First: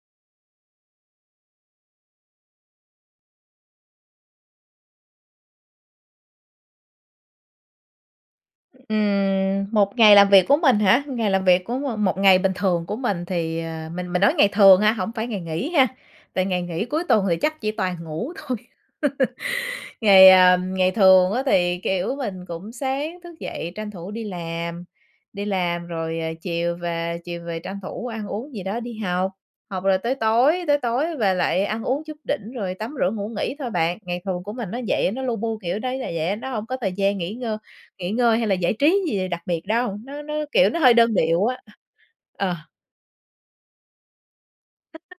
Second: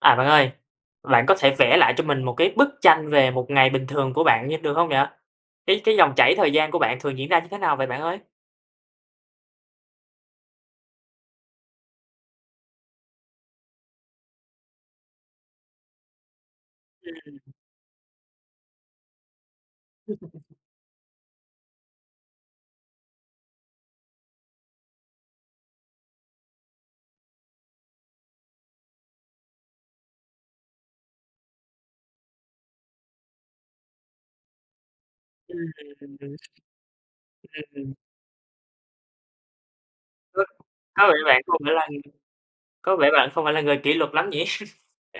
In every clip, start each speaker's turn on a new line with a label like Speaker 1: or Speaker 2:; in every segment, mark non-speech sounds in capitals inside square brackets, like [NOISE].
Speaker 1: À bạn ơi, bạn có thể vẽ lại cho mình một cái bức tranh về một ngày bình thường của bạn nh được hông vậy? Cái cái dòng chảy thời gian của bạn thường diễn ra như thế nào vậy bạn ơi?
Speaker 2: Ừm, một ngày làm việc của mình hả? Ngày làm việc của m một ngày bình thường của mình thì ờ, mình mình nói ngày thường ha, hổng phải ngày nghỉ ha, tại ngày nghỉ cuối
Speaker 1: Ưm,
Speaker 2: tuần thì
Speaker 1: ừm.
Speaker 2: chắc chỉ toàn ngủ thôi. [LAUGHS] Ngày, à,
Speaker 1: [UNINTELLIGIBLE]
Speaker 2: ngày thường á thì, kiểu, mình cũng sáng thức dậy tranh thủ đi làm, đi làm rồi, à, chiều về, chiều về tranh thủ ăn uống gì đó đi học, học rồi tới tối, tới tối về lại ăn uống chút đỉnh rồi tắm rửa ngủ nghỉ thôi bạn. Ngày thường của mình nó vậy á, nó lu bu
Speaker 1: Ừm.
Speaker 2: kiểu đấy là vậy, nó hông có thời gian nghỉ ngơ
Speaker 1: Ừm.
Speaker 2: nghỉ ngơi hay là giải trí gì đặc biệt đâu, nó nó,
Speaker 1: Vâng,
Speaker 2: kiểu, nó hơi
Speaker 1: có
Speaker 2: đơn
Speaker 1: vẻ bạn
Speaker 2: điệu
Speaker 1: không
Speaker 2: á.
Speaker 1: phải là
Speaker 2: Ờ.
Speaker 1: có vẻ bạn không phải là người kỷ luật lắm nhỉ?
Speaker 2: [UNINTELLIGIBLE]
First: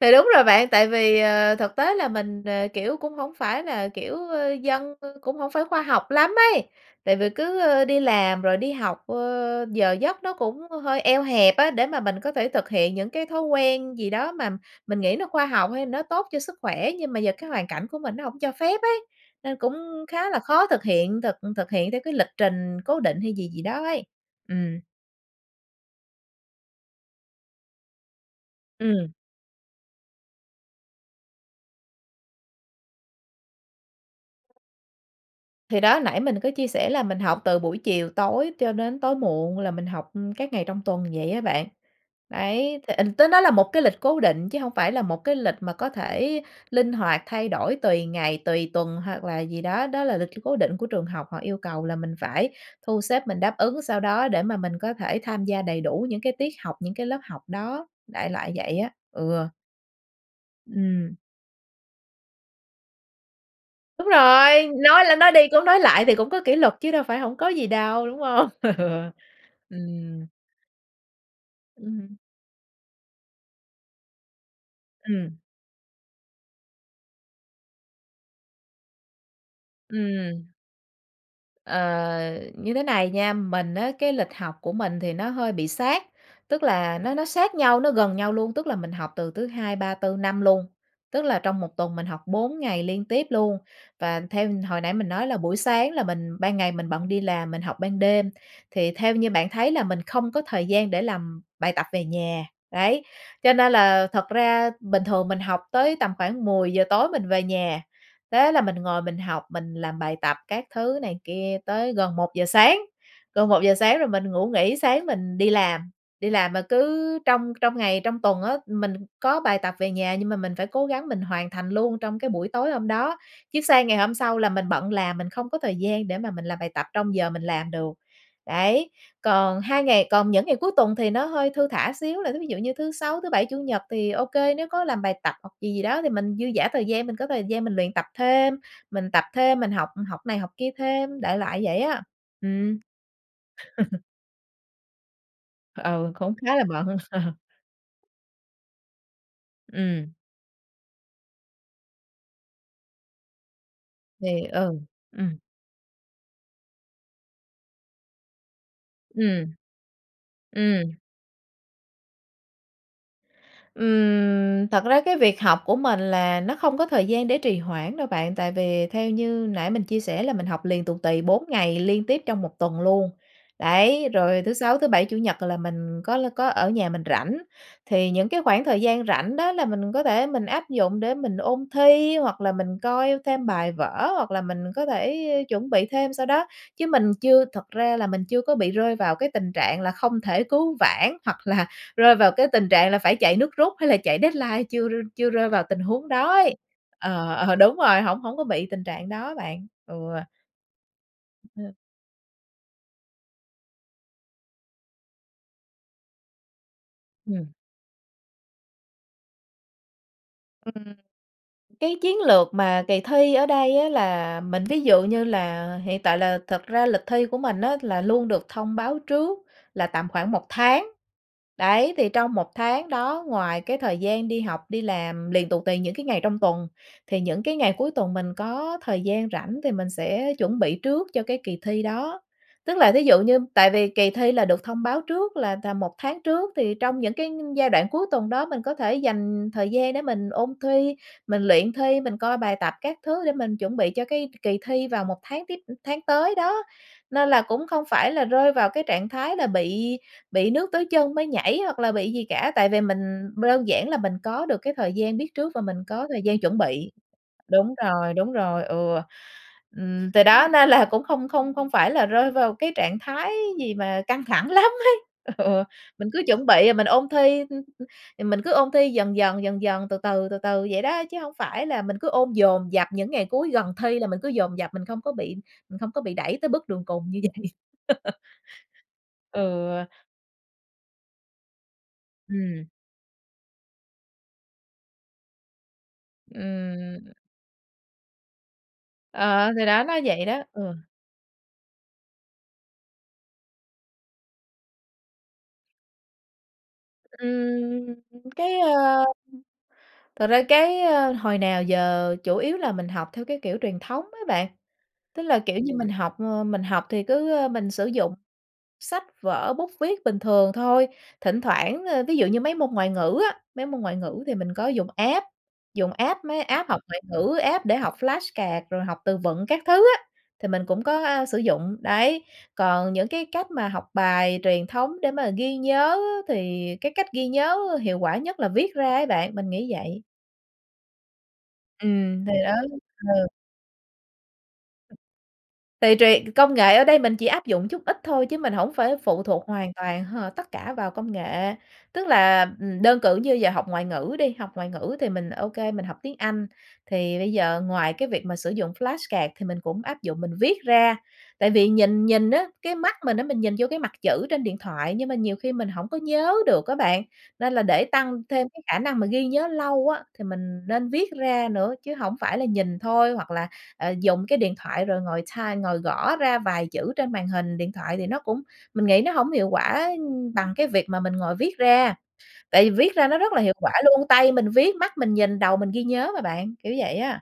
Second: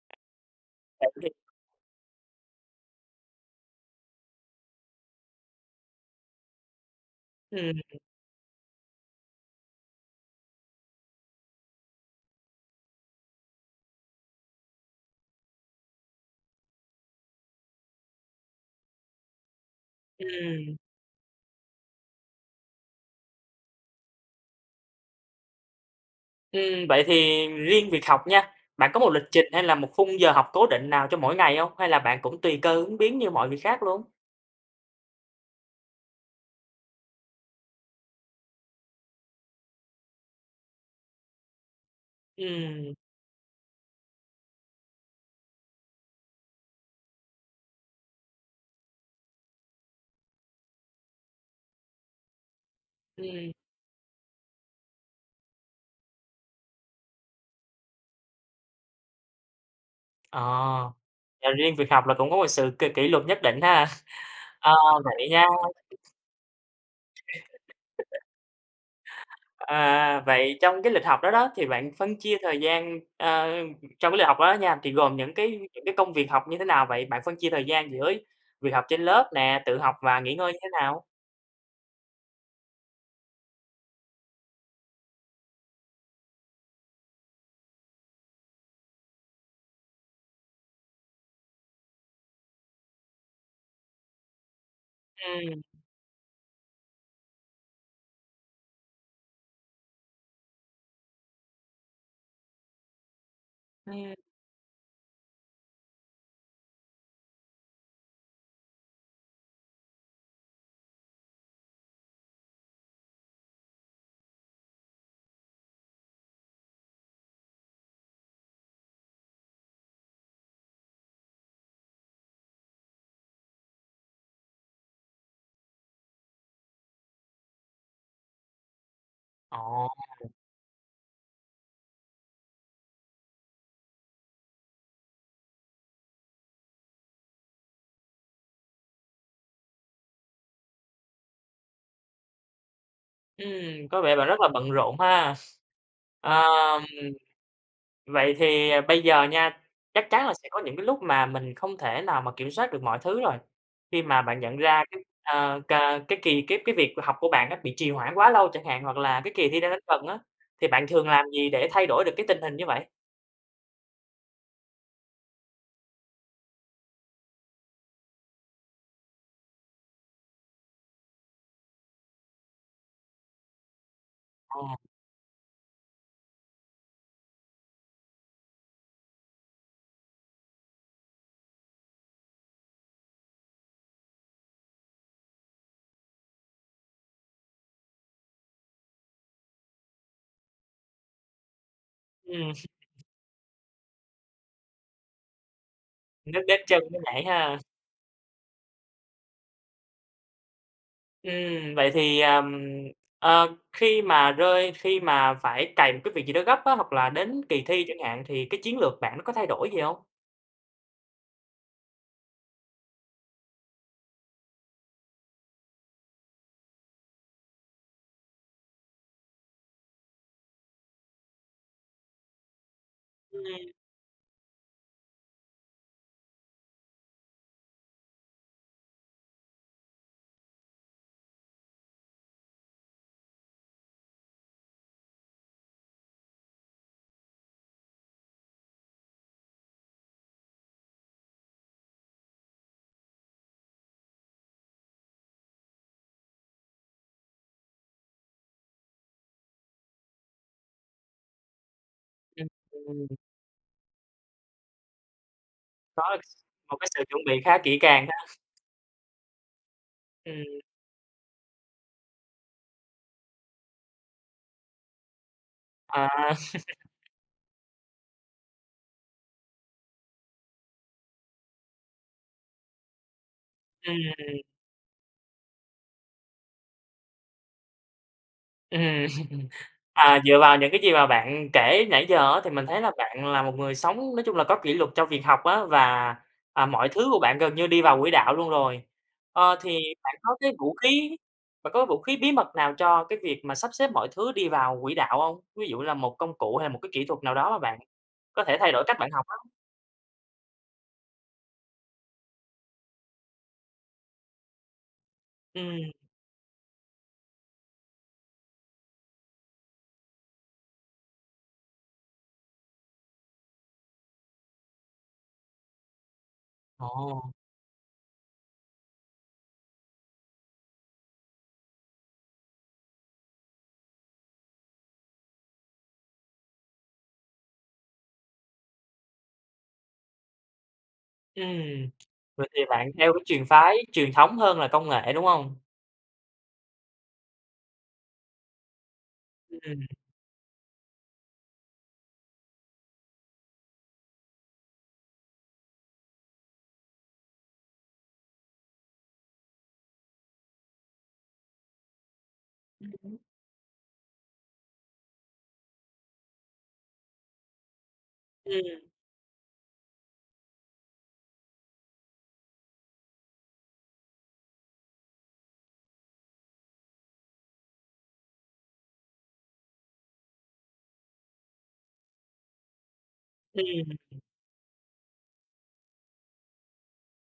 Speaker 2: Thì đúng rồi bạn, tại vì,
Speaker 1: [UNINTELLIGIBLE]
Speaker 2: ờ, thực tế là mình, ờ, kiểu, cũng hổng phải là, kiểu, ơ, dân, ơ, cũng hổng phải khoa học lắm ấy. Tại vì cứ,
Speaker 1: Ừm.
Speaker 2: ơ, đi làm rồi đi học, ơ, giờ giấc nó cũng hơi eo hẹp á, để mà mình có thể thực hiện những cái thói quen gì đó mà mình nghĩ nó khoa học, hay nó tốt cho sức khỏe, nhưng mà giờ cái hoàn cảnh của mình nó hổng cho phép ấy, nên cũng khá là khó
Speaker 1: Ừm.
Speaker 2: thực hiện thực thực hiện theo cái lịch trình cố định hay gì gì đó ấy. Ừm.
Speaker 1: Ừm, vậy thì riêng việc học nha, bạn có một
Speaker 2: Ừm.
Speaker 1: lịch trình hay là một khung giờ học cố định nào cho mỗi ngày hông? Hay là bạn cũng tùy cơ ứng biến như mọi việc khác luôn?
Speaker 2: Thì đó, nãy mình có chia sẻ là mình học từ buổi chiều tối cho đến tối muộn là mình học, ừm, các ngày trong tuần vậy á bạn, đấy, thì
Speaker 1: Ừm.
Speaker 2: ình tới đó là một cái lịch cố định chứ hông phải là một cái lịch mà có thể linh hoạt thay đổi tùy ngày, tùy tuần hoặc là gì đó, đó là lịch c cố định của trường học, họ yêu cầu là mình phải thu xếp mình
Speaker 1: Ừm.
Speaker 2: đáp ứng sao đó để mà mình có thể tham gia đầy đủ những cái tiết học, những cái lớp học đó, đại loại vậy á, ừ.
Speaker 1: Ờ,
Speaker 2: Ừm.
Speaker 1: là riêng việc học là cũng có một sự kỷ kỷ luật nhất định ha. [CHUCKLES]
Speaker 2: Đúng rồi,
Speaker 1: Ờ,
Speaker 2: nói lên
Speaker 1: vậy
Speaker 2: nói
Speaker 1: nha
Speaker 2: đi cũng nói lại thì cũng có kỷ luật chứ đâu phải hổng có gì đâu, đúng hông? Ừ, ừm.
Speaker 1: À,vậy trong cái lịch học đó đó, thì bạn
Speaker 2: Ừm.
Speaker 1: phân chia thời gian ờ, trong cái lịch học đó nha thì gồm những
Speaker 2: Ừm.
Speaker 1: cái những cái công việc học như thế nào vậy? Bạn phân chia thời gian giữa việc học trên lớp nè, tự học và nghỉ
Speaker 2: Ừm.
Speaker 1: ngơi như thế nào?
Speaker 2: Ờ, như thế này nha, mình á cái lịch học của mình thì nó hơi bị sát, tức là nó nó sát nhau, nó gần nhau luôn, tức là mình học từ thứ Hai, Ba, Tư, Năm luôn, tức là trong 1 tuần mình học 4 ngày liên tiếp luôn và theo hồi nãy mình nói là buổi
Speaker 1: Ừm.
Speaker 2: sáng là mình ban ngày mình bận đi làm, mình học ban đêm, thì theo như bạn thấy là mình không có thời gian để làm bài tập về nhà. Đấy, cho nên là
Speaker 1: Ừm.
Speaker 2: thật ra bình thường mình học tới tầm khoảng 10:00 tối mình về nhà, thế là mình ngồi mình học, mình làm bài tập các thứ này kia tới gần 1:00 sáng, gần 1:00 sáng, rồi mình ngủ nghỉ sáng mình đi làm. Đi làm mà cứ trong trong ngày trong tuần á mình có bài tập về nhà nhưng mà mình phải cố gắng mình hoàn thành luôn trong cái buổi tối hôm đó, chứ sang ngày hôm sau là mình bận làm mình không có thời gian để mà mình làm bài tập trong giờ mình làm được. Đấy, còn 2
Speaker 1: Ồ!
Speaker 2: ngày còn những ngày cuối tuần thì nó hơi thư thả xíu là thí ví dụ như thứ Sáu, thứ Bảy, Chủ nhật thì ô kê nếu có làm bài tập hoặc gì gì đó thì mình dư dả thời gian, mình có thời gian mình luyện tập thêm, mình tập thêm, mình học học này học kia thêm, đại loại vậy á, ừm.
Speaker 1: Ừm, có
Speaker 2: [LAUGHS]
Speaker 1: vẻ bạn rất là bận rộn ha. [CHUCKLES]
Speaker 2: Ừ, cũng
Speaker 1: Ờ,
Speaker 2: khá là bận.
Speaker 1: ừm,
Speaker 2: [CHUCKLES]
Speaker 1: vậy thì bây giờ nha, chắc
Speaker 2: Ừm.
Speaker 1: chắn là sẽ có những cái lúc mà mình không thể nào mà kiểm soát được mọi thứ rồi, khi mà bạn
Speaker 2: Thì
Speaker 1: nhận
Speaker 2: ừ,
Speaker 1: ra cái,
Speaker 2: ừm.
Speaker 1: à, cà cái kỳ cái cái việc mà học của bạn á bị trì hoãn quá lâu chẳng hạn hoặc là cái
Speaker 2: Ừm.
Speaker 1: kỳ thi đang đến gần á, thì bạn
Speaker 2: Ừm.
Speaker 1: thường làm gì để thay đổi được cái tình hình như vậy?
Speaker 2: Ừm, thật ra cái việc học của mình là nó không có thời gian để trì hoãn đâu bạn, tại vì theo như nãy mình chia sẻ là mình học liền tù tì 4 ngày liên tiếp trong 1 tuần luôn, đấy, rồi thứ
Speaker 1: Ồ.
Speaker 2: Sáu, thứ Bảy, Chủ nhật là mình có l có ở nhà mình rảnh. Thì những cái khoảng thời gian rảnh đó là mình có thể mình áp dụng để mình ôn thi, hoặc là mình coi thêm bài vở hoặc là mình có thể chuẩn bị thêm, sao đó, chứ mình chưa thật ra là mình chưa có bị rơi vào cái tình trạng là không thể cứu vãn hoặc là rơi vào cái
Speaker 1: Ừm.
Speaker 2: tình trạng là
Speaker 1: [CHUCKLES]
Speaker 2: phải chạy nước rút hay là chạy deadline chưa r chưa rơi vào tình huống đó
Speaker 1: Nước
Speaker 2: ấy
Speaker 1: đến chân mới nhảy
Speaker 2: ờ, ờ,
Speaker 1: ha.
Speaker 2: đúng rồi, hổng hổng có bị tình trạng đó bạn, ừa.
Speaker 1: Ừm, vậy thì, ờm, ờ, khi mà rơi khi mà phải cày một cái việc gì đó gấp á, hoặc là đến
Speaker 2: Ừm.
Speaker 1: kỳ thi chẳng hạn thì cái chiến lược bạn nó có thay đổi gì hông?
Speaker 2: Ừm, cái chiến lược mà kỳ thi ở đây á, là mình ví dụ như là hiện tại là thực ra lịch thi của mình á, là luôn được thông báo trước là tầm khoảng 1 tháng, đấy, thì trong 1 tháng đó ngoài
Speaker 1: Ừm.
Speaker 2: cái thời gian đi học, đi làm liền tù tì những cái ngày trong tuần, thì những cái ngày cuối tuần mình có thời gian rảnh thì mình sẽ chuẩn bị trước cho cái kỳ thi đó. Tức là thí dụ như tại vì kỳ thi là được thông báo trước là tầm 1 tháng trước, thì trong những cái giai đoạn cuối tuần đó mình có thể dành thời gian để mình ôn thi, mình luyện thi, mình coi bài tập các thứ để mình chuẩn bị cho cái k kỳ thi vào một tháng tiếp, ưm, tháng tới đó. Nên là cũng không phải là rơi vào cái trạng thái là bị bị nước tới chân mới nhảy hoặc là bị gì
Speaker 1: Ừm,
Speaker 2: cả, tại vì mình
Speaker 1: ừm.
Speaker 2: b đơn giản là mình có được cái thời gian biết trước và mình có
Speaker 1: Có
Speaker 2: thời
Speaker 1: s
Speaker 2: gian chuẩn
Speaker 1: một cái
Speaker 2: bị
Speaker 1: sự chuẩn bị khá
Speaker 2: đúng
Speaker 1: kỹ càng ha.
Speaker 2: rồi, đúng
Speaker 1: [CHUCKLES]
Speaker 2: rồi, ừa, ừm, từ đó
Speaker 1: Ừm.
Speaker 2: nên là cũng không không không phải là rơi vào cái trạng thái gì mà căng thẳng lắm ấy ừa,
Speaker 1: À.
Speaker 2: mình cứ chuẩn là bị mình
Speaker 1: [LAUGHS]
Speaker 2: ôn thi, hưm hưm, thì mình cứ ôn thi dần dần, dần dần, từ từ, từ từ vậy đó, chứ hổng phải là mình cứ ôn dồn dập, những ngày cuối gần
Speaker 1: Ừm,
Speaker 2: thi là mình cứ
Speaker 1: ừm.
Speaker 2: dồn dập mình không có bị mình không có bị đẩy tới bước đường cùng như vậy. [LAUGHS]
Speaker 1: Ừm, [LAUGHS]
Speaker 2: Ừa.
Speaker 1: à, dựa vào những cái gì mà bạn kể nãy giờ á, thì
Speaker 2: Ừm.
Speaker 1: mình thấy là bạn là một người sống nói chung là có kỷ luật cho việc học á và, à, mọi thứ
Speaker 2: Ừm.
Speaker 1: của bạn gần như đi vào quỹ đạo luôn rồi.
Speaker 2: Ờ,
Speaker 1: Ờ,
Speaker 2: thì
Speaker 1: thì
Speaker 2: đó, nó
Speaker 1: bạn
Speaker 2: vậy
Speaker 1: có
Speaker 2: đó,
Speaker 1: cái
Speaker 2: ừa.
Speaker 1: vũ khí, bạn có vũ khí bí mật nào cho cái việc mà sắp xếp mọi thứ đi vào quỹ đạo hông? Ví dụ như là một công cụ hay là một cái kỹ thuật nào đó mà bạn
Speaker 2: Ừm,
Speaker 1: có thể
Speaker 2: cái,
Speaker 1: thay đổi cách
Speaker 2: ơ,
Speaker 1: bạn học á?
Speaker 2: thật ra cái, ơ, hồi nào giờ chủ yếu là mình học theo cái kiểu truyền thống á bạn. Tức là, kiểu như, mình
Speaker 1: Ừm.
Speaker 2: học, ơ, mình học thì cứ, ơ, mình sử dụng sách vở, bút viết bình thường thôi, thỉnh thoảng, ơ, thí dụ như mấy môn ngoại ngữ á, mấy môn ngoại ngữ thì mình có dùng app, dùng app, mấy app học ngoại
Speaker 1: Ồ.
Speaker 2: ngữ, app để học flashcard rồi học từ vựng các thứ á, thì mình cũng có, a, sử dụng, đấy. Còn những cái cách mà học bài truyền thống để mà ghi nhớ thì cái cách ghi nhớ hiệu quả nhất là viết ra ấy bạn, mình nghĩ vậy.
Speaker 1: Ừm,
Speaker 2: Ừm, thì
Speaker 1: vậy
Speaker 2: đó,
Speaker 1: thì bạn theo cái
Speaker 2: ừ.
Speaker 1: truyền phái truyền thống hơn là công nghệ, đúng hông?
Speaker 2: Tùy, tùy, công nghệ ở đây mình chỉ áp dụng chút ít thôi, chứ mình hổng phải phụ thuộc hoàn
Speaker 1: Ừm.
Speaker 2: toàn h tất cả vào công nghệ. Tức là, ừm, đơn cử như giờ học ngoại ngữ đi, học ngoại ngữ thì mình ô kê mình học tiếng Anh, thì bây giờ ngoài cái việc mà sử dụng flashcard thì mình cũng áp dụng mình viết ra. Tại vì nhìn nhìn á, cái
Speaker 1: Ừm
Speaker 2: mắt
Speaker 1: hứm.
Speaker 2: mình á mình nhìn vô cái mặt chữ trên điện thoại, nhưng mà nhiều khi mình hổng có nhớ được á bạn, nên là để tăng thêm cái khả
Speaker 1: Ừm.
Speaker 2: năng mà ghi nhớ lâu á, thì mình nên viết ra nữa chứ hổng phải là nhìn thôi, hoặc là, à, dùng cái điện thoại rồi ngồi type, ngồi gõ ra vài chữ trên màn hình điện thoại thì nó cũng mình nghĩ nó hổng hiệu quả bằng cái việc mà mình ngồi viết ra. Tại vì viết ra nó rất là hiệu
Speaker 1: Ừm,
Speaker 2: quả luôn,
Speaker 1: ừm.
Speaker 2: tay mình viết, mắt mình nhìn, đầu mình ghi nhớ mà bạn, kiểu vậy á.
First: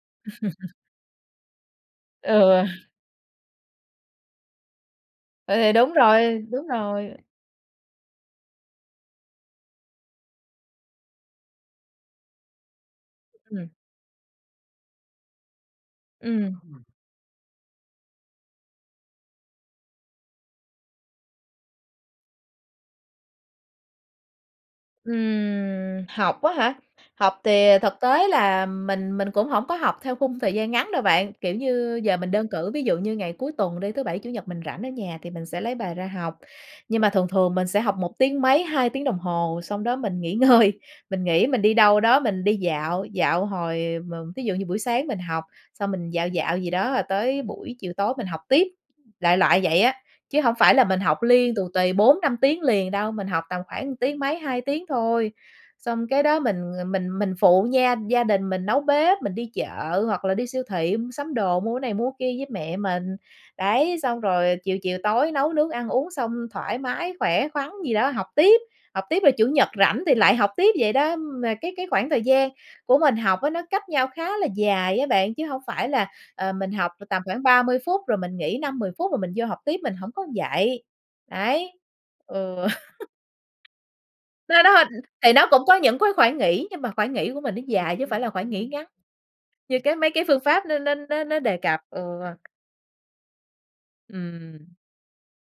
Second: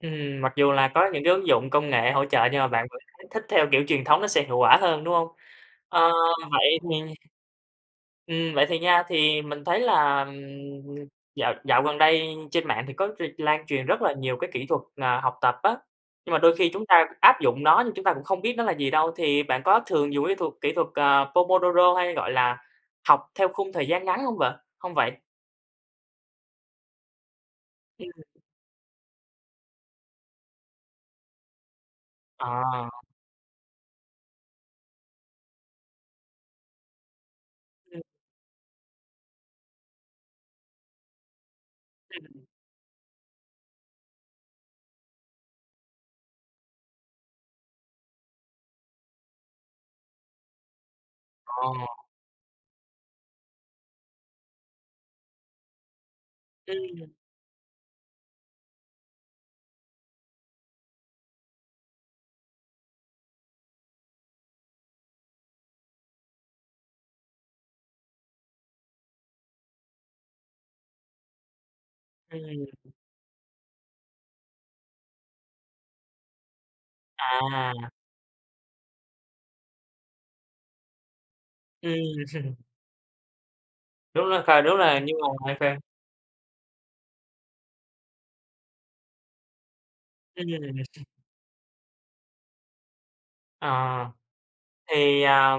Speaker 1: Ừm, mặc dù
Speaker 2: [LAUGHS]
Speaker 1: là có những cái ứng dụng công nghệ hỗ trợ nhưng
Speaker 2: Ừ.
Speaker 1: mà bạn vẫn thấy thích theo kiểu truyền thống nó sẽ hiệu quả hơn, đúng hông?
Speaker 2: Ừ, thì đúng
Speaker 1: Ơ,
Speaker 2: rồi, đúng
Speaker 1: vậy
Speaker 2: rồi.
Speaker 1: thì Ừm, vậy thì nha, thì mình thấy là, ừm, dạo dạo gần đây trên mạng thì có r lan
Speaker 2: Ừm.
Speaker 1: truyền rất là nhiều cái kỹ thuật, ờ, học tập á. Nhưng mà đôi khi
Speaker 2: Ừm,
Speaker 1: chúng ta áp dụng nó nhưng chúng ta cũng không biết nó là gì đâu, thì bạn có thường dùng cái thuật kỹ thuật, à, Pomodoro hay, gọi là, học theo khung thời gian ngắn hông vợ hông vậy?
Speaker 2: Ừm, học á hả? Học thì, à, thực
Speaker 1: Ừm.
Speaker 2: tế là mình mình cũng hổng có học theo khung thời gian ngắn đâu bạn, kiểu như, giờ mình đơn cử ví
Speaker 1: À.
Speaker 2: dụ như ngày cuối tuần đi, thứ Bảy Chủ nhật mình rảnh ở nhà thì mình sẽ lấy bài ra học, nhưng mà thường thường mình sẽ học
Speaker 1: Ừm.
Speaker 2: một tiếng mấy, 2 tiếng đồng hồ xong đó mình nghỉ ngơi, mình nghỉ mình đi đâu đó
Speaker 1: Ừm.
Speaker 2: mình đi dạo, dạo hồi mờ thí dụ như buổi sáng mình học, xong mình dạo dạo gì đó rồi tới buổi chiều tối mình học tiếp, đại loại vậy á. Chứ hổng phải là mình học liên tù
Speaker 1: Ờ.
Speaker 2: tì 4-5 tiếng liền đâu, mình học tầm khoảng tiếng mấy, 2 tiếng thôi. Xong kế đó mình, ờ,
Speaker 1: Ừm.
Speaker 2: mình mình phụ nha gia đình mình nấu bếp, mình đi chợ hoặc là đi siêu thị mua sắm đồ, mua cái này mua cái kia với mẹ mình. Đấy, xong rồi chiều chiều tối nấu nướng ăn uống xong thoải mái, khỏe khoắn gì đó học tiếp, học tiếp rồi Chủ nhật rảnh thì lại học tiếp vậy đó. Mà cái cái khoảng thời gian
Speaker 1: Ừm.
Speaker 2: của mình học á nó cách nhau khá là dài á bạn, chứ hổng phải là, ờ, mình học là tầm khoảng 30
Speaker 1: À!
Speaker 2: phút, rồi mình nghỉ 5-10 phút, rồi mình vô học tiếp mình hổng có vậy, đấy,
Speaker 1: Ừm.
Speaker 2: ừ.
Speaker 1: [CHUCKLES] Đúng
Speaker 2: [LAUGHS]
Speaker 1: rồi kh
Speaker 2: Đó, đó,
Speaker 1: đúng
Speaker 2: ưm,
Speaker 1: là nhưng mà
Speaker 2: thì nó cũng có
Speaker 1: [UNINTELLIGIBLE]
Speaker 2: những cái khoảng nghỉ, nhưng mà khoảng nghỉ của mình nó dài chứ hông phải là khoảng nghỉ ngắn như cái, mấy cái phương
Speaker 1: Ừm.
Speaker 2: pháp nó nó nó nó đề cập. Ừ.
Speaker 1: Ờ.
Speaker 2: Ừm.
Speaker 1: Thì à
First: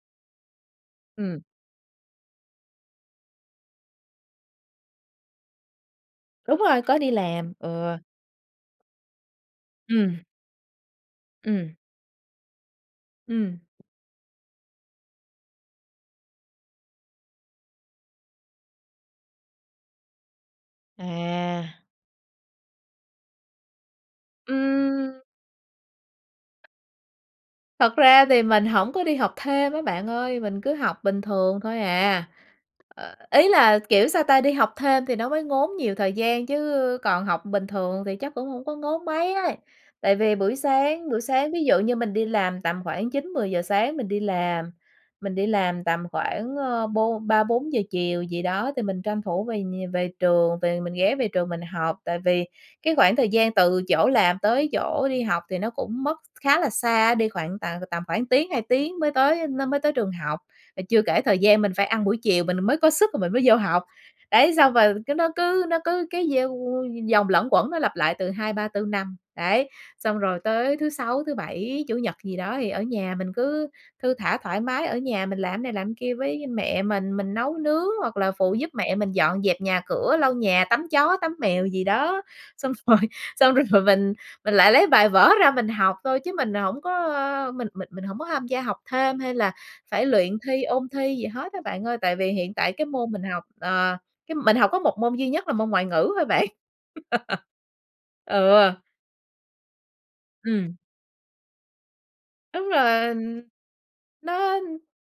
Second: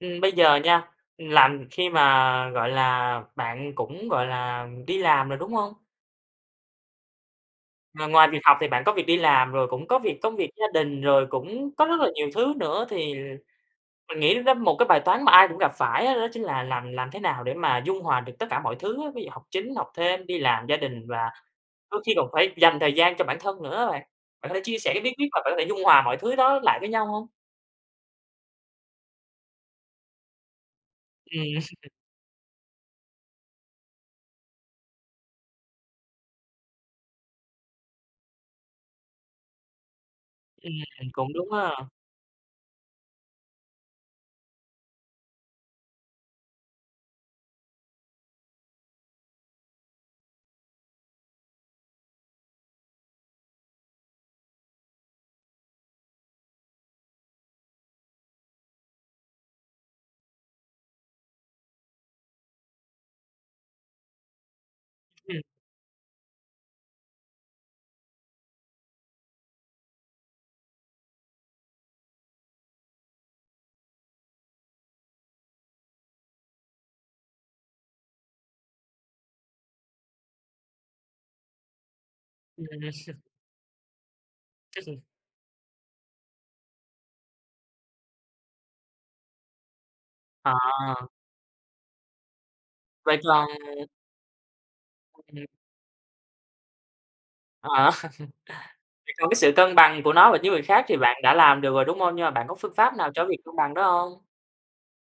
Speaker 1: ừm, bây giờ nha,
Speaker 2: Ừm.
Speaker 1: là khi mà, gọi là, bạn cũng, gọi là, đi làm rồi, đúng hông?
Speaker 2: Đúng rồi, có đi làm, ừ.
Speaker 1: Ng ngoài việc học thì bạn có việc đi làm, rồi cũng có
Speaker 2: Ừm.
Speaker 1: việc công việc gia đình, rồi
Speaker 2: Ừm.
Speaker 1: cũng có rất là nhiều thứ nữa, thì
Speaker 2: Ừm.
Speaker 1: mình nghĩ đó một cái bài toán mà ai cũng gặp phải á đó chính là làm làm thế nào để mà dung hòa được tất cả mọi thứ á, ví dụ học chính, học thêm, đi làm, gia đình và
Speaker 2: À!
Speaker 1: đôi khi còn phải dành thời gian cho bản thân nữa á bạn. Bạn có thể chia sẻ cái bí
Speaker 2: Ừm.
Speaker 1: quyết mà bạn có thể dung hòa mọi thứ đó lại với nhau hông?
Speaker 2: Thật ra thì mình hổng có đi học thêm á bạn ơi, mình cứ học bình
Speaker 1: Ừm.
Speaker 2: thường thôi
Speaker 1: [CHUCKLES]
Speaker 2: à. Ờ, ý là, kiểu sao ta, đi học thêm thì nó mới ngốn nhiều thời gian chứ còn học bình thường thì chắc cũng hổng có ngốn mấy ấy. Tại vì buổi sáng,
Speaker 1: Ừm,
Speaker 2: buổi
Speaker 1: cũng đúng
Speaker 2: sáng ví dụ
Speaker 1: ha!
Speaker 2: như mình đi làm, tầm khoảng 9:00-10:00 sáng mình đi làm, mình đi làm tầm khoảng, ờ, bôn 3:00-4:00 chiều gì đó thì mình tranh thủ về nh về trường, về mình ghé về trường mình học, tại vì cái khoảng thời gian từ chỗ làm tới chỗ đi học thì nó cũng mất khá là xa, đi khoảng tận tầm khoảng tiếng 2 tiếng mới tới nó mới tới trường học. À, chưa kể thời gian mình phải ăn buổi chiều mình mới có sức rồi mình mới vô học. Đấy, xong rồi cứ nó
Speaker 1: Ừm.
Speaker 2: cứ nó cứ cái dâu vòng luẩn quẩn nó lặp lại từ 2, 3, 4, 5 đấy. Xong rồi tới thứ 6, thứ 7, Chủ nhật gì đó thì ở nhà mình cứ thư thả thoải mái ở nhà mình làm này làm kia với mẹ mình, mình nấu nướng hoặc là phụ giúp mẹ mình dọn dẹp nhà cửa, lau nhà, tắm chó, tắm mèo gì đó,
Speaker 1: Ừm.
Speaker 2: xong [CHUCKLES] rồi
Speaker 1: [CHUCKLES]
Speaker 2: xong rồi mình mình lại lấy bài vở ra mình học thôi chứ mình hổng có mình mình mình hổng có tham gia học thêm hay là phải luyện
Speaker 1: À.
Speaker 2: thi, ôn thi gì hết á bạn ơi. Tại vì hiện tại cái môn
Speaker 1: Vậy
Speaker 2: mình học,
Speaker 1: còn
Speaker 2: ờ, cái mình học có một môn duy
Speaker 1: Ừm.
Speaker 2: nhất là môn ngoại ngữ thôi bạn. [LAUGHS]
Speaker 1: Ờ,
Speaker 2: Ừ.
Speaker 1: [CHUCKLES] vậy còn cái sự cân bằng của nó và những việc
Speaker 2: Ừm.
Speaker 1: khác thì bạn đã làm được rồi, đúng hông? Nhưng mà bạn có
Speaker 2: Tức
Speaker 1: phương pháp nào
Speaker 2: là,
Speaker 1: cho cái việc cân bằng đó hông?
Speaker 2: nó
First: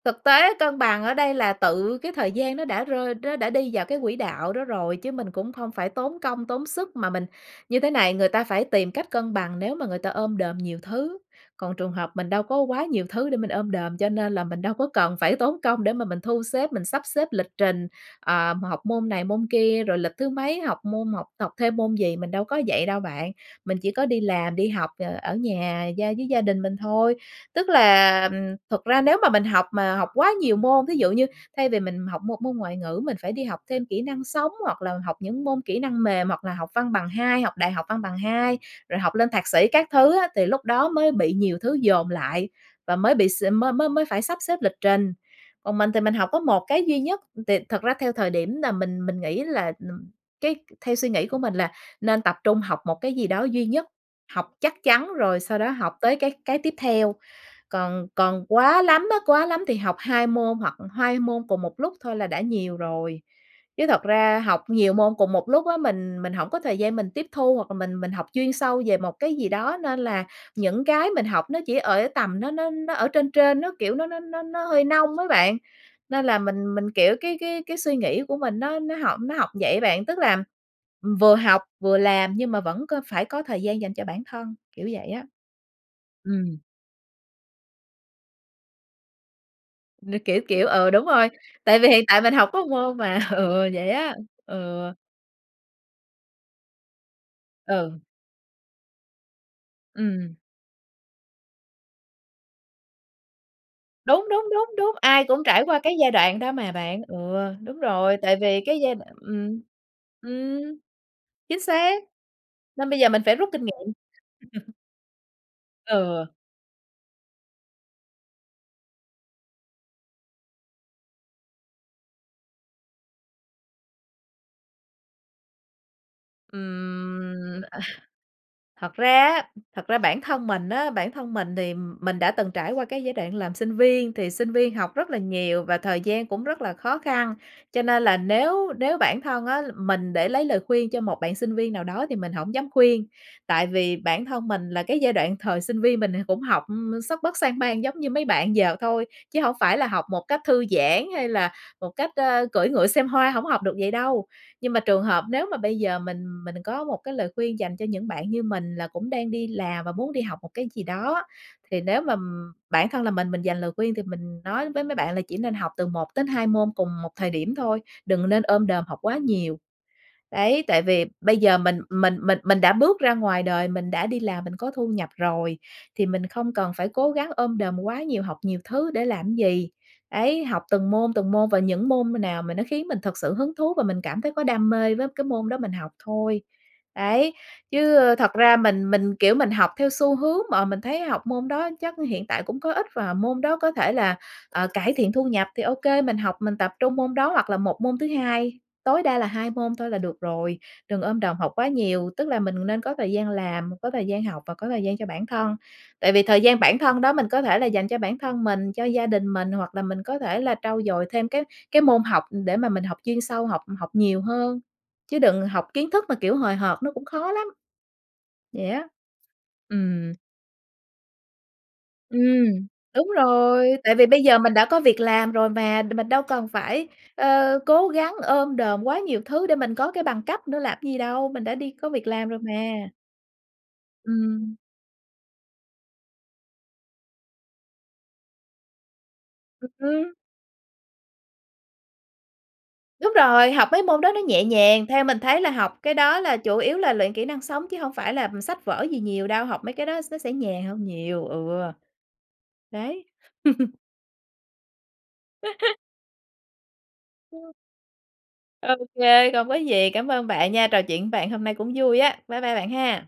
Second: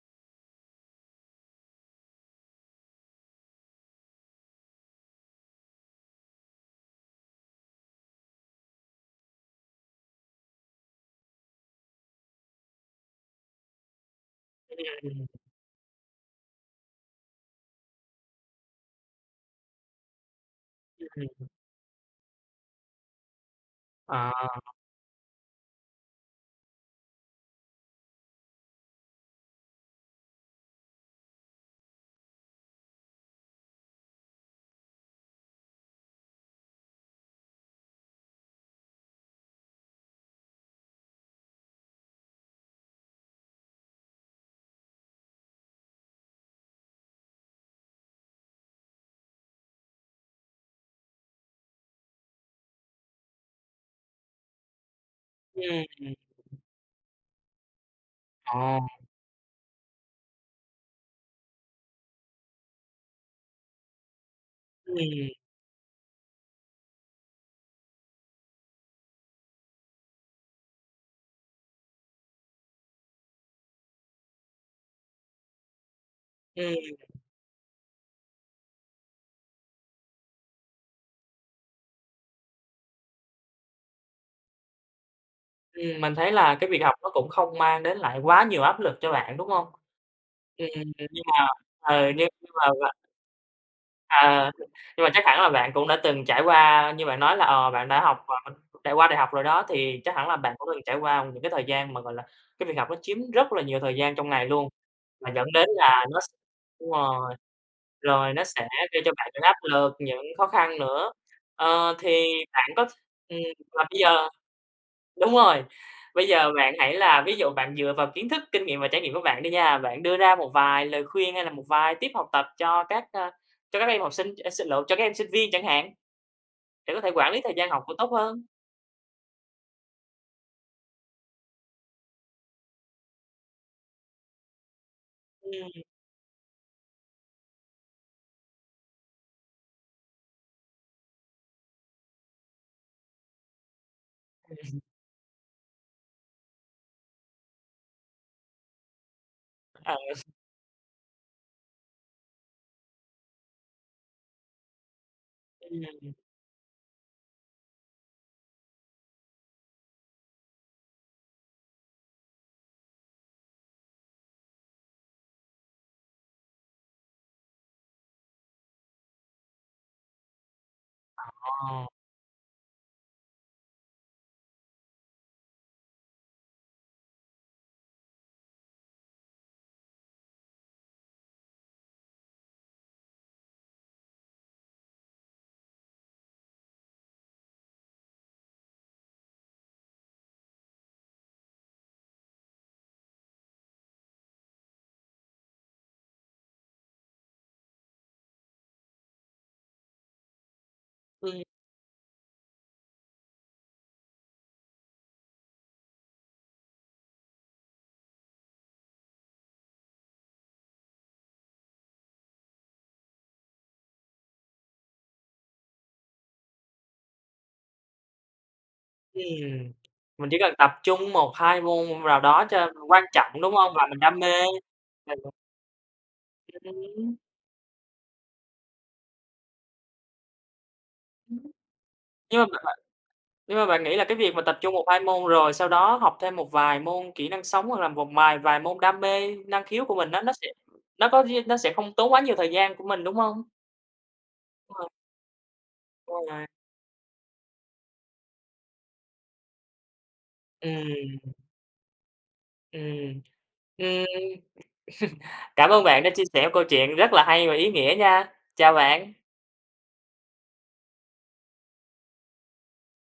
Speaker 2: thực tế cân bằng ở đây là tự cái thời gian nó đã rơi nó đã đi vào cái quỹ đạo đó rồi, chứ mình cũng không phải tốn công tốn sức mà mình như thế này. Người ta phải tìm cách cân bằng nếu mà người ta ôm đồm nhiều thứ, còn trường hợp mình đâu có quá nhiều thứ để mình ôm đồm, cho nên là mình đâu có cần
Speaker 1: Ừm.
Speaker 2: phải tốn công để mà mình thu xếp, mình sắp xếp lịch trình, ờ, học môn này môn kia, rồi lịch thứ mấy học môn học
Speaker 1: Ừm.
Speaker 2: học thêm môn gì, mình đâu có vậy đâu bạn. Mình chỉ có đi
Speaker 1: Ờ.
Speaker 2: làm, đi học, ờ, ở nhà gia với gia đình mình thôi. Tức là, thực ra nếu mà mình học mà học quá nhiều môn, ví dụ như thay vì mình học một môn ngoại ngữ, mình phải đi học thêm kỹ năng sống, hoặc là học những môn kỹ năng mềm, hoặc là học văn bằng hai, học đại học văn bằng hai, rồi học lên thạc sĩ các thứ á thì lúc đó mới bị nhiều thứ dồn lại và mới bị s mới mới mới phải sắp xếp lịch trình. Còn mình thì mình học có một cái duy nhất, thì thật ra theo thời điểm là mình mình nghĩ là, ừm, cái theo suy nghĩ của mình là nên tập trung học một cái gì đó duy nhất, học chắc chắn rồi sau
Speaker 1: Ừ,
Speaker 2: đó học
Speaker 1: ừm.
Speaker 2: tới cái cái tiếp theo. Còn còn
Speaker 1: Ờ.
Speaker 2: quá lắm á, quá lắm thì học 2 môn hoặc 2 môn cùng một lúc thôi là đã nhiều rồi. Chứ thật ra học nhiều môn cùng
Speaker 1: Ừm.
Speaker 2: một lúc á mình mình hổng có thời gian mình tiếp thu hoặc là mình mình học chuyên sâu về một cái gì đó, nên là những cái mình học nó chỉ ở tầm nó nó nó ở trên trên nó kiểu nó nó nó nó hơi nông á bạn. Nên là mình mình,
Speaker 1: Ừm.
Speaker 2: kiểu, cái cái cái suy nghĩ của mình nó nó học nó học vậy á bạn, tức là vừa học vừa làm nhưng mà vẫn có phải có thời gian dành cho bản thân, kiểu vậy á.
Speaker 1: Ừm, mình thấy là
Speaker 2: Ừm.
Speaker 1: cái việc học nó cũng không mang đến lại quá nhiều áp lực cho bạn, đúng hông?
Speaker 2: Nó, kiểu kiểu
Speaker 1: Ừm,
Speaker 2: ừ, đúng
Speaker 1: nhưng
Speaker 2: rồi,
Speaker 1: mà
Speaker 2: tại vì hiện
Speaker 1: ờ,
Speaker 2: tại
Speaker 1: nhưng
Speaker 2: mình học
Speaker 1: nhưng
Speaker 2: có
Speaker 1: mà
Speaker 2: một
Speaker 1: bạn
Speaker 2: môn mà, [CHUCKLES] ừm, vậy á,
Speaker 1: à,
Speaker 2: ừ.
Speaker 1: nhưng mà chắc hẳn là bạn cũng đã từng trải qua như bạn nói là, ờ, bạn
Speaker 2: Ừ.
Speaker 1: đã học q trải qua đại học rồi đó, thì chắc hẳn là
Speaker 2: Ừm.
Speaker 1: bạn cũng từng trải qua những cái thời gian mà, gọi là, cái việc học nó chiếm rất là nhiều thời gian
Speaker 2: Đúng,
Speaker 1: trong ngày
Speaker 2: đúng,
Speaker 1: luôn,
Speaker 2: đúng, đúng, ai
Speaker 1: mà
Speaker 2: cũng
Speaker 1: dẫn
Speaker 2: trải
Speaker 1: đến
Speaker 2: qua cái
Speaker 1: là
Speaker 2: giai
Speaker 1: nó s
Speaker 2: đoạn đó mà
Speaker 1: đúng
Speaker 2: bạn. Ừ,
Speaker 1: rồi,
Speaker 2: đúng rồi,
Speaker 1: rồi
Speaker 2: tại
Speaker 1: nó
Speaker 2: vì
Speaker 1: sẽ
Speaker 2: cái giai
Speaker 1: gây cho
Speaker 2: đoạn
Speaker 1: bạn những áp
Speaker 2: ừm,
Speaker 1: lực, những khó
Speaker 2: ừm,
Speaker 1: khăn nữa.
Speaker 2: chính
Speaker 1: Ờ,
Speaker 2: xác,
Speaker 1: thì bạn có th
Speaker 2: nên bây giờ mình phải
Speaker 1: ừm,
Speaker 2: rút kinh
Speaker 1: mà
Speaker 2: nghiệm.
Speaker 1: bây giờ
Speaker 2: [CHUCKLES]
Speaker 1: đúng rồi, bây
Speaker 2: Ừ.
Speaker 1: giờ bạn hãy là ví dụ bạn dựa vào kiến thức, kinh nghiệm và trải nghiệm của bạn đi nha, bạn đưa ra một vài lời khuyên hay là một vài tip học tập cho các, ờ, cho các em học sinh, ờ, sinh lộn cho các em sinh viên chẳng hạn, để có thể quản lý thời
Speaker 2: Ừm
Speaker 1: gian học của tốt hơn.
Speaker 2: [CHUCKLES] thật ra á, thật ra bản thân mình á, bản thân mình thì mình đã từng trải qua cái giai đoạn làm sinh viên, thì sinh viên học rất là nhiều và
Speaker 1: Ừm.
Speaker 2: thời gian cũng rất là khó khăn, cho nên là nếu nếu bản thân á mình để lấy lời khuyên cho một bạn sinh viên nào đó thì mình hổng dám khuyên. Tại vì bản thân
Speaker 1: Ừ.
Speaker 2: mình
Speaker 1: [CHUCKLES]
Speaker 2: là cái giai đoạn thời sinh viên mình cũng học sấp bất sang bang giống như mấy bạn giờ thôi, chứ hông phải là
Speaker 1: Ờ.
Speaker 2: học một
Speaker 1: [CHUCKLES]
Speaker 2: cách thư giãn hay là một cách, ờ, cưỡi ngựa xem hoa, hổng học được vậy đâu. Nhưng mà trường hợp nếu mà bây giờ
Speaker 1: Ừm
Speaker 2: mình mình có một cái lời khuyên dành cho những bạn như mình là cũng đang đi làm và muốn đi học một cái gì đó á, thì nếu mà bản thân là mình mình dành lời khuyên thì mình nói với mấy bạn là chỉ nên học từ 1-2 môn cùng một thời điểm thôi, đừng nên ôm đồm học quá nhiều. Đấy, tại vì bây giờ mình
Speaker 1: Ồ!
Speaker 2: mình mình mình đã bước ra ngoài đời, mình đã đi làm mình có thu nhập rồi, thì mình không cần phải cố gắng ôm đồm quá nhiều, học nhiều thứ để làm gì, đấy. Học từng môn từng môn và những môn nào mà nó khiến mình thực sự hứng thú và mình cảm thấy có đam mê với cái môn đó mình học thôi. Đấy, chứ thật ra mình mình, kiểu, mình học theo xu hướng mà, mình thấy học môn đó chắc hiện tại cũng có ích và môn đó có thể là, ờ, cải thiện thu nhập thì ô kê mình học, mình tập trung môn đó hoặc là một môn thứ 2, tối đa là 2 môn thôi là được rồi, đừng ôm đồm
Speaker 1: Ừ.
Speaker 2: học quá nhiều. Tức là mình nên có thời gian làm, có thời gian học và có thời gian cho bản thân. Tại vì thời gian bản thân đó mình có thể là dành cho bản thân mình, cho gia đình mình hoặc là mình có thể là trau dồi thêm cái cái môn học, ừ, để mà mình học chuyên sâu, học học nhiều hơn, chứ đừng học kiến thức mà, kiểu, hời hợt nó cũng khó lắm. Vậy á.
Speaker 1: Ừm,
Speaker 2: Ừm.
Speaker 1: mình chỉ cần tập trung 1-2 môn nào đó
Speaker 2: Ừm,
Speaker 1: cho quan
Speaker 2: đúng
Speaker 1: trọng, đúng
Speaker 2: rồi,
Speaker 1: hông? Và
Speaker 2: tại
Speaker 1: mình
Speaker 2: vì
Speaker 1: đam
Speaker 2: bây
Speaker 1: mê,
Speaker 2: giờ mình đã có việc
Speaker 1: là được.
Speaker 2: làm rồi mà, mình đâu cần phải,
Speaker 1: Ừm.
Speaker 2: ờ, cố gắng ôm đồm quá nhiều thứ để mình có cái bằng cấp nữa làm gì đâu,
Speaker 1: Ừm,
Speaker 2: mình đã đi có việc làm rồi
Speaker 1: nhưng mà bạn bạn
Speaker 2: mà.
Speaker 1: nhưng mà bạn nghĩ là cái việc mà
Speaker 2: Ừm.
Speaker 1: tập trung 1-2 môn, rồi sau đó học thêm một vài môn kỹ năng sống hoặc là một mài vài môn đam mê, năng
Speaker 2: Ừ
Speaker 1: khiếu của mình
Speaker 2: hứm
Speaker 1: á, nó sẽ nó có riêng nó sẽ không tốn quá nhiều thời gian của mình,
Speaker 2: Đúng
Speaker 1: đúng hông?
Speaker 2: rồi, học mấy môn đó nó nhẹ nhàng,
Speaker 1: Ờ.
Speaker 2: theo mình thấy là học cái đó
Speaker 1: Đúng
Speaker 2: là
Speaker 1: rồi.
Speaker 2: chủ yếu là luyện kỹ năng sống chứ hông phải là sách vở gì nhiều đâu, học mấy cái đó nó sẽ nhàn hơn nhiều.
Speaker 1: Ừm.
Speaker 2: Ừ. Đấy.
Speaker 1: Ừm.
Speaker 2: [CHUCKLES]
Speaker 1: Ừm, [CHUCKLES] cảm ơn bạn đã chia sẻ câu chuyện rất là hay và
Speaker 2: [UNINTELLIGIBLE]
Speaker 1: ý nghĩa nha. Chào
Speaker 2: Ô
Speaker 1: bạn.
Speaker 2: kê, không có gì, cảm ơn bạn nha, trò chuyện với bạn hôm nay cũng vui á. Bye bye bạn ha.